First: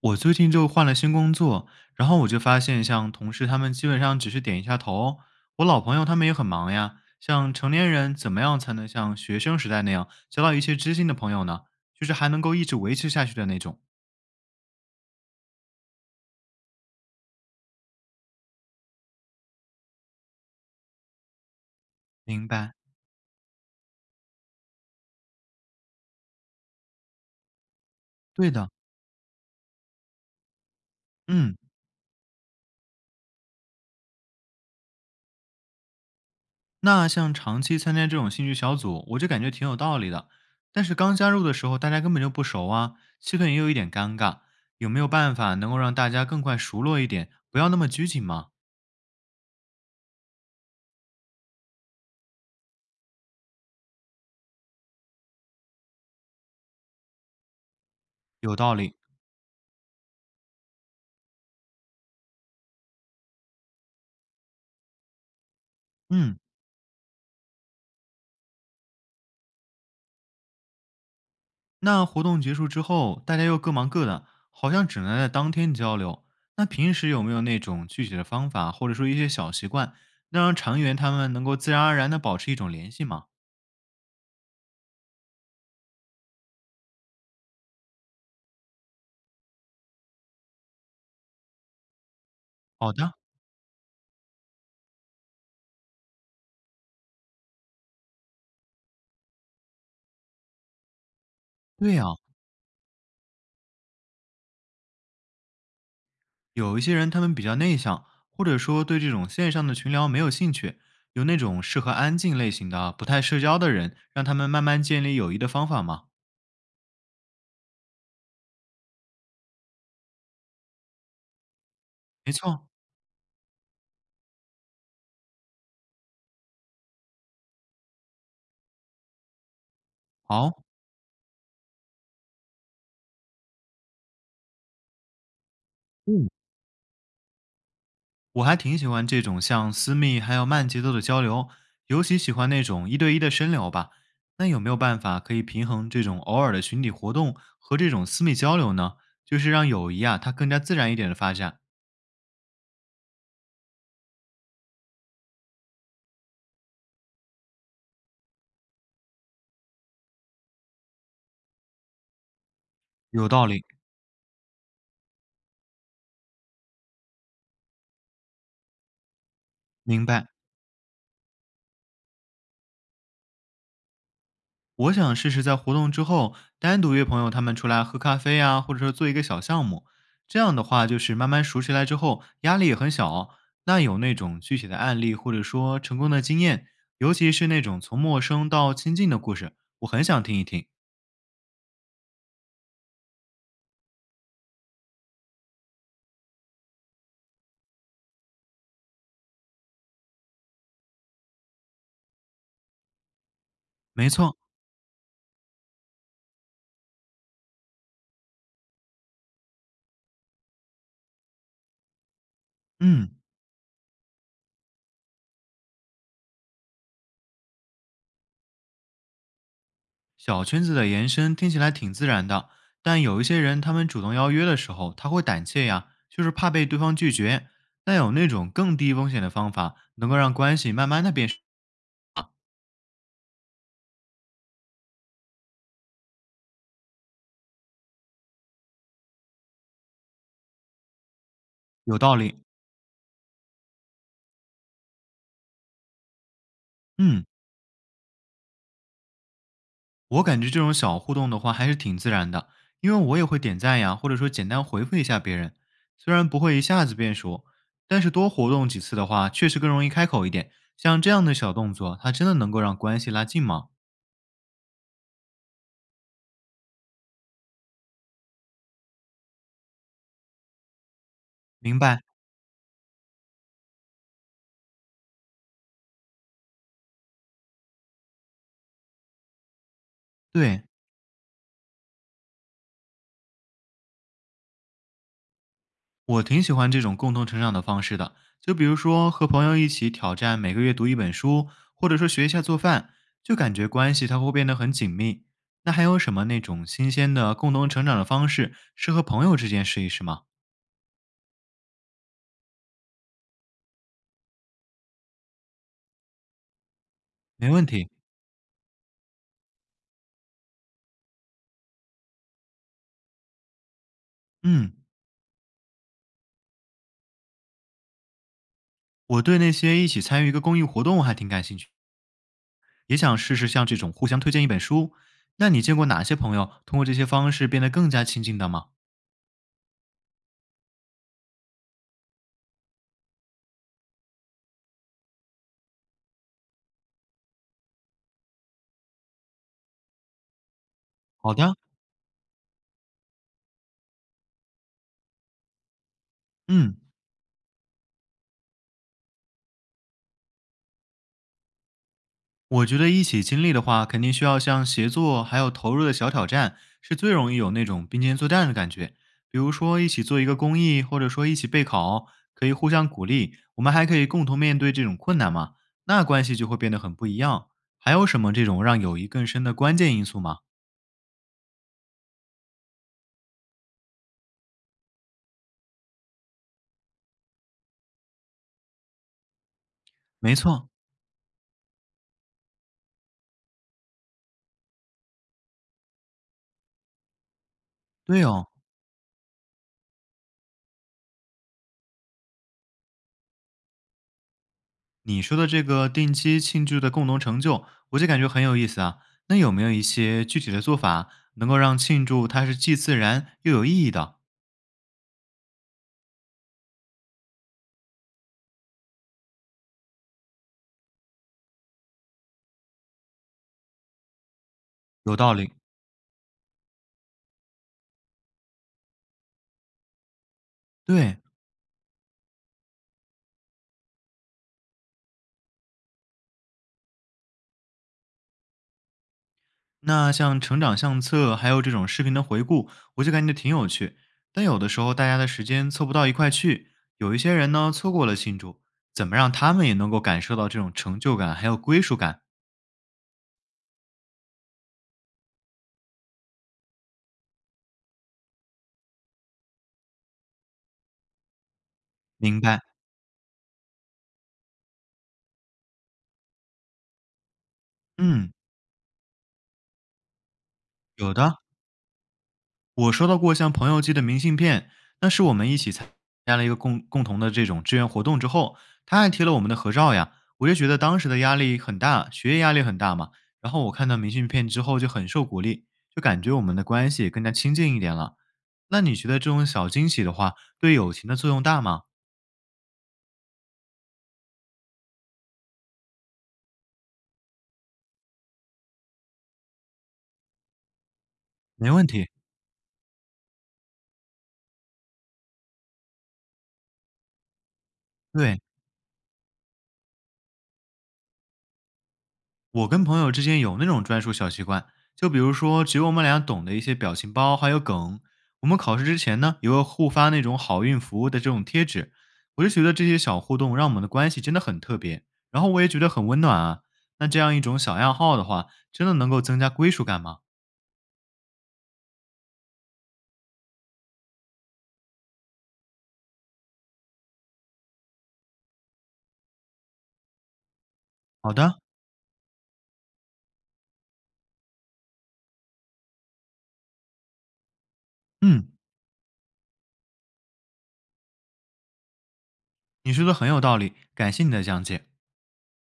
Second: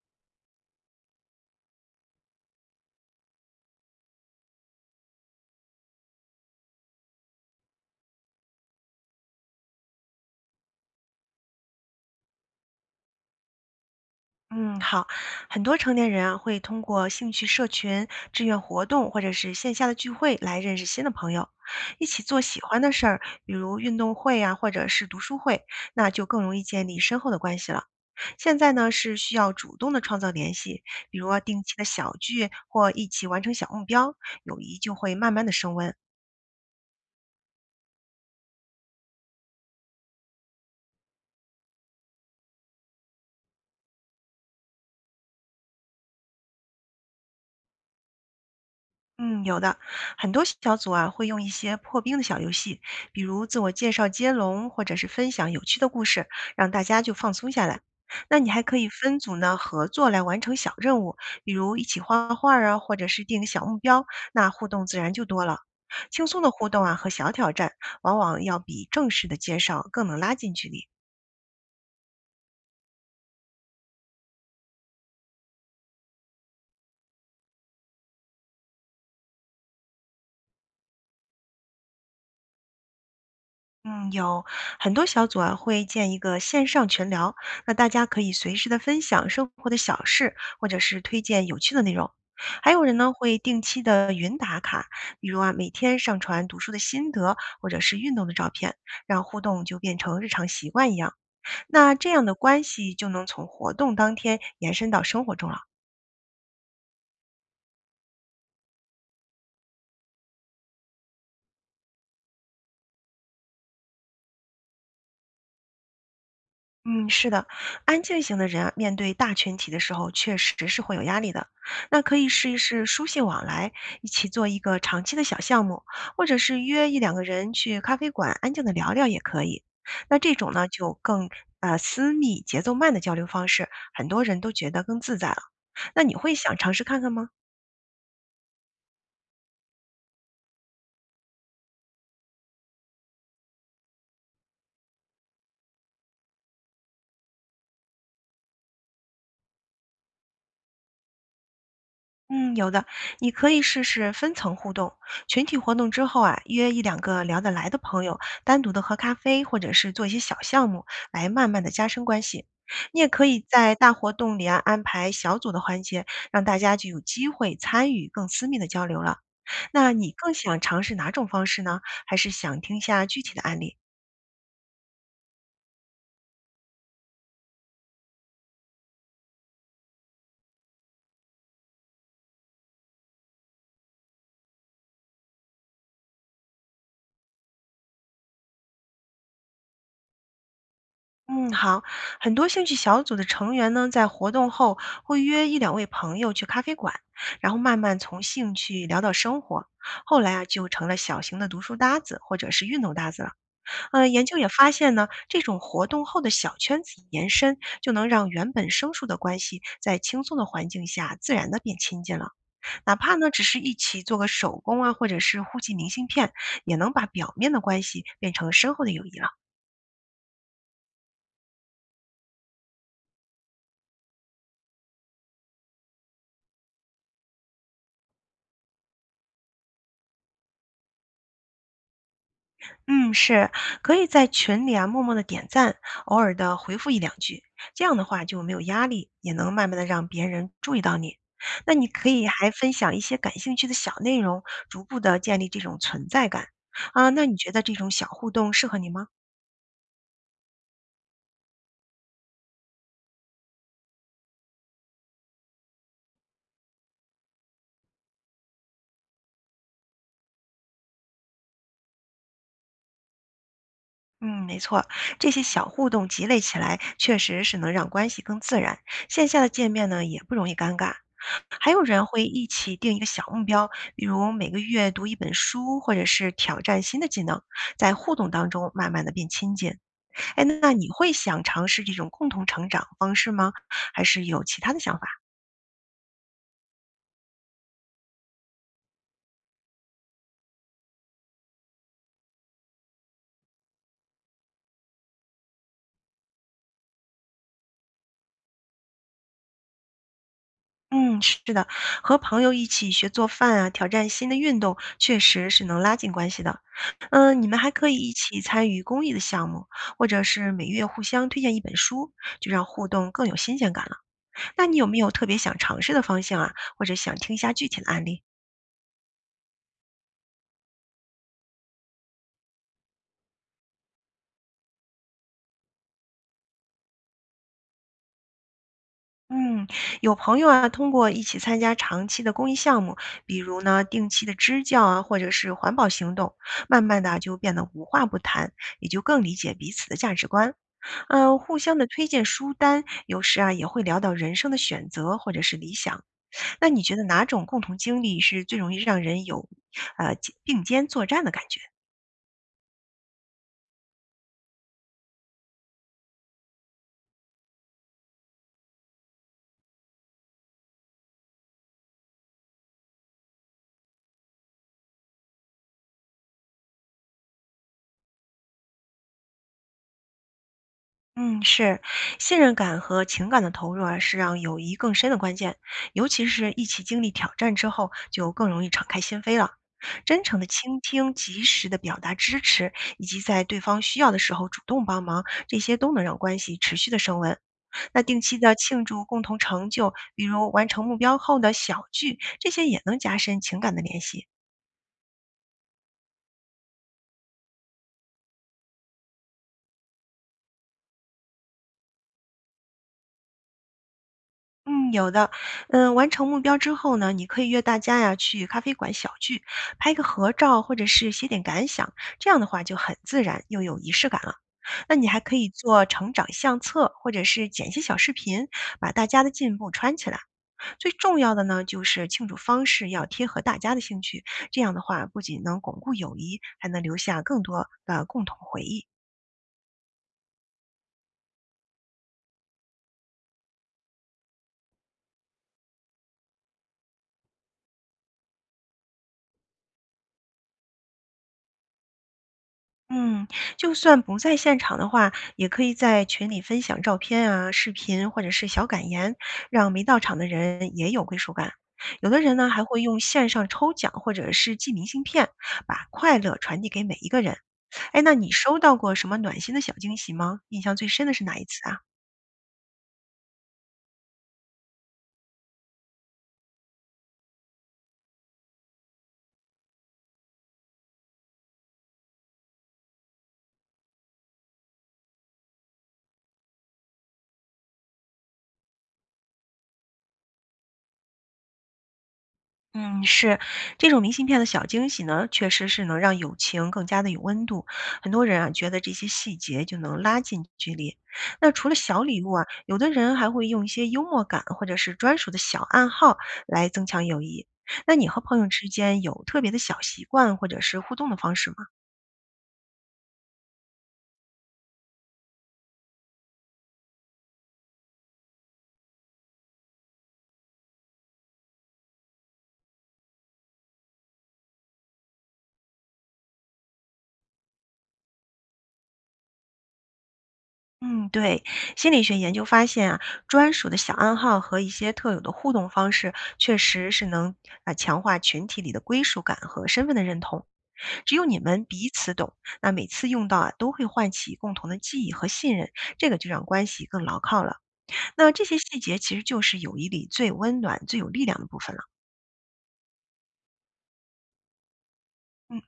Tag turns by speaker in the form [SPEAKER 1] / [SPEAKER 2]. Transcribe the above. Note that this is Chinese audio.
[SPEAKER 1] 我最近就换了新工作，然后我就发现，像同事他们基本上只是点一下头。我老朋友他们也很忙呀，像成年人怎么样才能像学生时代那样交到一些知心的朋友呢？就是还能够一直维持下去的那种。
[SPEAKER 2] 嗯，好，很多成年人啊会通过兴趣社群、志愿活动或者是线下的聚会来认识新的朋友，一起做
[SPEAKER 1] 明
[SPEAKER 2] 喜
[SPEAKER 1] 白，
[SPEAKER 2] 欢的事儿，比如运动会啊，或者是读书会，那就更容易建立深厚的关系了。
[SPEAKER 1] 对
[SPEAKER 2] 现
[SPEAKER 1] 的，
[SPEAKER 2] 在呢是需要主动的创造联系，比如啊
[SPEAKER 1] 嗯，
[SPEAKER 2] 定期的小聚或一起完成小目标，友谊就会慢慢的升温。
[SPEAKER 1] 那像长期参加这种兴趣小组，我就感觉挺有道理的。但是刚加入的时候，大家根本就不熟啊，气氛也有一点尴尬。有没有办法能够让大家更快熟络一点，不要那么拘谨嘛？
[SPEAKER 2] 嗯，有的，很多小组啊会用一些破冰的小游戏，比如自我介绍接龙，或者是分享有趣的故事，让大家就放松下来。那你
[SPEAKER 1] 有
[SPEAKER 2] 还
[SPEAKER 1] 道
[SPEAKER 2] 可以
[SPEAKER 1] 理，
[SPEAKER 2] 分组呢合作来完成小任务，比如一起画画啊，或者是定个小目标，那互动自然就多了。轻
[SPEAKER 1] 嗯。
[SPEAKER 2] 松的互动啊和小挑战，往往要比正式的介绍更能拉近距离。
[SPEAKER 1] 那活动结束之后，大家又各忙各的，好像只能在当天交流。那平时有没有那种具体的方法，或者说一些小习惯，能让成员他们能够自然而然的保持一种联系吗？
[SPEAKER 2] 嗯，有很多小组啊会建一个线上群聊，那大家可以随时的分享生活的小事，或者是推荐有趣的内容。还有
[SPEAKER 1] 好
[SPEAKER 2] 人呢
[SPEAKER 1] 的，
[SPEAKER 2] 会定期的云打卡，比如啊每天上传读书的心得或者是运动的照片，让互动就变成日常习惯一样。
[SPEAKER 1] 对
[SPEAKER 2] 那
[SPEAKER 1] 呀、
[SPEAKER 2] 这样的关系就能从活动当天延伸到生活中了。
[SPEAKER 1] 有一些人他们比较内向，或者说对这种线上的群聊没有兴趣，有那种适合安静类型的、不太社交的人，让他们慢慢建立友谊的方法吗？
[SPEAKER 2] 嗯，是的，安静型的人啊，面对大群体的时候，确实是会有压力的。那可以
[SPEAKER 1] 没
[SPEAKER 2] 试一
[SPEAKER 1] 错，
[SPEAKER 2] 试书信往来，一起做一个长期的小项目，或者是约一两个人去咖啡馆安静的聊聊也可以。那这种
[SPEAKER 1] 好，
[SPEAKER 2] 呢，就更私密、节奏慢的交流方式，很多人都觉得更自在了。那你
[SPEAKER 1] 嗯。
[SPEAKER 2] 会想尝试看看吗？
[SPEAKER 1] 我还挺喜欢这种像私密还有慢节奏的交流，尤其喜欢那种一对一的深聊吧。那有没有办法可以平衡这种偶尔的群体活动和这种私密交流呢？就是让友谊啊，它更加自然一点的发展。
[SPEAKER 2] 嗯，有的，你可以试试分层互动。群体活动之后啊，约一两个聊得来的朋友，单独的喝咖啡，或者是做一些小项目，来慢慢的加深关系。你也可
[SPEAKER 1] 有
[SPEAKER 2] 以
[SPEAKER 1] 道理，
[SPEAKER 2] 在大活动里啊安排小组的环节，让大家就有机会参与更私密的交流了。那
[SPEAKER 1] 明
[SPEAKER 2] 你
[SPEAKER 1] 白。
[SPEAKER 2] 更想尝试哪种方式呢？还是想听下具体的案例？
[SPEAKER 1] 我想试试在活动之后单独约朋友他们出来喝咖啡啊，或者说做一个小项目。这样的话，就是慢慢熟起来之后，压力也很小。那有那种具体的案例，或者说成功的经验，尤其是那种从陌生到亲近的故事，我很想听一听。
[SPEAKER 2] 嗯，好。很多兴趣小组的成员呢，在活动后会约一两位朋友去咖啡馆，然后慢慢从兴趣聊到生活，后来啊就成了小型的读书搭子或者是运动搭子了。
[SPEAKER 1] 没
[SPEAKER 2] 研究
[SPEAKER 1] 错，
[SPEAKER 2] 也发现呢，这种活动后的小圈子延伸，就能让原本生疏的关系在轻松的环境下自然的变亲近了。哪
[SPEAKER 1] 嗯，
[SPEAKER 2] 怕呢只是一起做个手工啊，或者是互寄明信片，也能把表面的关系变成深厚的友谊了。
[SPEAKER 1] 小圈子的延伸听起来挺自然的，但有一些人他们主动邀约的时候，他会胆怯呀，就是怕被对方拒绝。那有那种更低风险的方法，能够让关系慢慢的变深。
[SPEAKER 2] 嗯，是，可以在群里啊默默的点赞，偶尔的回复一两句，这样的话就没有压力，也能慢慢的让别人注意到你。那你
[SPEAKER 1] 有
[SPEAKER 2] 可
[SPEAKER 1] 道
[SPEAKER 2] 以
[SPEAKER 1] 理。
[SPEAKER 2] 还分享一些感兴趣的小内容，逐步的建立这种存在感。啊，
[SPEAKER 1] 嗯，
[SPEAKER 2] 那你觉得这种小互动适合你吗？
[SPEAKER 1] 我感觉这种小互动的话还是挺自然的，因为我也会点赞呀，或者说简单回复一下别人。虽然不会一下子变熟，但是多活动几次的话，确实更容易开口一点。像这样的小动作，它真的能够让关系拉近吗？
[SPEAKER 2] 嗯，没错，这些小互动积累起来，确实是能让关系更自然。线下的见面呢，也不容易尴尬。还
[SPEAKER 1] 明
[SPEAKER 2] 有
[SPEAKER 1] 白，
[SPEAKER 2] 人会一起定一个小目标，比如每个月读一本书，或者是挑战新的技能，在互动当中慢慢的变亲近。哎，
[SPEAKER 1] 对，
[SPEAKER 2] 那你会想尝试这种共同成长方式吗？还是有其他的想法？
[SPEAKER 1] 我挺喜欢这种共同成长的方式的。就比如说和朋友一起挑战每个月读一本书，或者说学一下做饭，就感觉关系它会变得很紧密。那还有什么那种新鲜的共同成长的方式，适合朋友之间试一试吗？
[SPEAKER 2] 嗯，是的，和朋友一起学做饭啊，挑战新的运动，确实是能拉近关系的。嗯，你
[SPEAKER 1] 没
[SPEAKER 2] 们
[SPEAKER 1] 问
[SPEAKER 2] 还可
[SPEAKER 1] 题。
[SPEAKER 2] 以一起参与公益的项目，或者是每月互相推荐一本书，就让互动更有新鲜感了。那
[SPEAKER 1] 嗯，
[SPEAKER 2] 你有没有特别想尝试的方向啊？或者想听一下具体的案例？
[SPEAKER 1] 我对那些一起参与一个公益活动还挺感兴趣，也想试试像这种互相推荐一本书。那你见过哪些朋友通过这些方式变得更加亲近的吗？
[SPEAKER 2] 嗯，有朋友啊，通过一起参加长期的公益项目，比如呢定期的支教啊，或者是环保行动，慢慢的就变得无话不谈，也就更理解彼此的价值观。
[SPEAKER 1] 好
[SPEAKER 2] 嗯，
[SPEAKER 1] 的，
[SPEAKER 2] 互相的推荐书单，有时啊也会聊到人生的选择或者是理想。那
[SPEAKER 1] 嗯，
[SPEAKER 2] 你觉得哪种共同经历是最容易让人有呃并肩作战的感觉？
[SPEAKER 1] 我觉得一起经历的话，肯定需要像协作还有投入的小挑战，是最容易有那种并肩作战的感觉。比如说一起做一个公益，或者说一起备考，可以互相鼓励，我们还可以共同面对这种困难嘛，那关系就会变得很不一样。还有什么这种让友谊更深的关键因素吗？
[SPEAKER 2] 嗯，是，信任感和情感的投入啊，是让友谊更深的关键，尤其是一起经历挑战之后，就更容易敞开心扉了。真
[SPEAKER 1] 没
[SPEAKER 2] 诚的
[SPEAKER 1] 错，
[SPEAKER 2] 倾听、及时的表达支持，以及在对方需要的时候主动帮忙，这些都能让关系持续的升温。那定
[SPEAKER 1] 对
[SPEAKER 2] 期
[SPEAKER 1] 哦，
[SPEAKER 2] 的庆祝共同成就，比如完成目标后的小聚，这些也能加深情感的联系。
[SPEAKER 1] 你说的这个定期庆祝的共同成就，我就感觉很有意思啊。那有没有一些具体的做法，能够让庆祝它是既自然又有意义的？
[SPEAKER 2] 嗯，有的，嗯，完成目标之后呢，你可以约大家呀去咖啡馆小聚，拍个合照，或者是写点感想，这样的话就很自然又有仪式感了。那你
[SPEAKER 1] 有
[SPEAKER 2] 还
[SPEAKER 1] 道
[SPEAKER 2] 可以
[SPEAKER 1] 理。
[SPEAKER 2] 做成长相册，或者是剪一些小视频，把大家的进步穿起来。最
[SPEAKER 1] 对，
[SPEAKER 2] 重要的呢，就是庆祝方式要贴合大家的兴趣，这样的话不仅能巩固友谊，还能留下更多的共同回忆。
[SPEAKER 1] 那像成长相册，还有这种视频的回顾，我就感觉挺有趣。但有的时候大家的时间凑不到一块去，有一些人呢错过了庆祝，怎么让他们也能够感受到这种成就感还有归属感？
[SPEAKER 2] 嗯，就算不在现场的话，也可以在群里分享照片啊、视频或者是小感言，让没到场的人也有归属感。有的人
[SPEAKER 1] 明
[SPEAKER 2] 呢，
[SPEAKER 1] 白，
[SPEAKER 2] 还会用线上抽奖或者是寄明信片，把快乐传递给每一个人。哎，那你
[SPEAKER 1] 嗯，
[SPEAKER 2] 收到过什么暖心的小惊喜吗？印象最深
[SPEAKER 1] 有
[SPEAKER 2] 的是
[SPEAKER 1] 的。
[SPEAKER 2] 哪一次啊？
[SPEAKER 1] 我收到过像朋友寄的明信片，那是我们一起参加了一个共同的这种志愿活动之后，他还贴了我们的合照呀。我就觉得当时的压力很大，学业压力很大嘛。然后我看到明信片之后就很受鼓励，就感觉我们的关系也更加亲近一点了。那你觉得这种小惊喜的话，对友情的作用大吗？
[SPEAKER 2] 嗯，是，这种明信片的小惊喜呢，确实是能让友情更加的有温度。很多人啊，觉得这些细节就能拉近距离。那除
[SPEAKER 1] 没
[SPEAKER 2] 了
[SPEAKER 1] 问
[SPEAKER 2] 小
[SPEAKER 1] 题，
[SPEAKER 2] 礼物啊，有的人还会用一些幽默感或者是专属的小暗号来增强友谊。那你和朋
[SPEAKER 1] 对。
[SPEAKER 2] 友之间有特别的小习惯或者是互动的方式吗？
[SPEAKER 1] 我跟朋友之间有那种专属小习惯，就比如说只有我们俩懂的一些表情包还有梗。我们考试之前呢，也会互发那种好运服务的这种贴纸。我就觉得这些小互动让我们的关系真的很特别，然后我也觉得很温暖啊。那这样一种小爱好的话，真的能够增加归属感吗？
[SPEAKER 2] 嗯，对，心理学研究发现啊，专属的小暗号和一些特有的互动方式，确实是能啊、强化群体里的归属感和身份的认同。只有
[SPEAKER 1] 好
[SPEAKER 2] 你
[SPEAKER 1] 的，
[SPEAKER 2] 们彼此懂，那每次用到啊，都会唤起共同的记忆和信任，这个就让关系更牢靠了。那这
[SPEAKER 1] 嗯，
[SPEAKER 2] 些细节其实就是友谊里最温暖、最有力量的部分了。
[SPEAKER 1] 你说的很有道理，感谢你的讲解。
[SPEAKER 2] 嗯。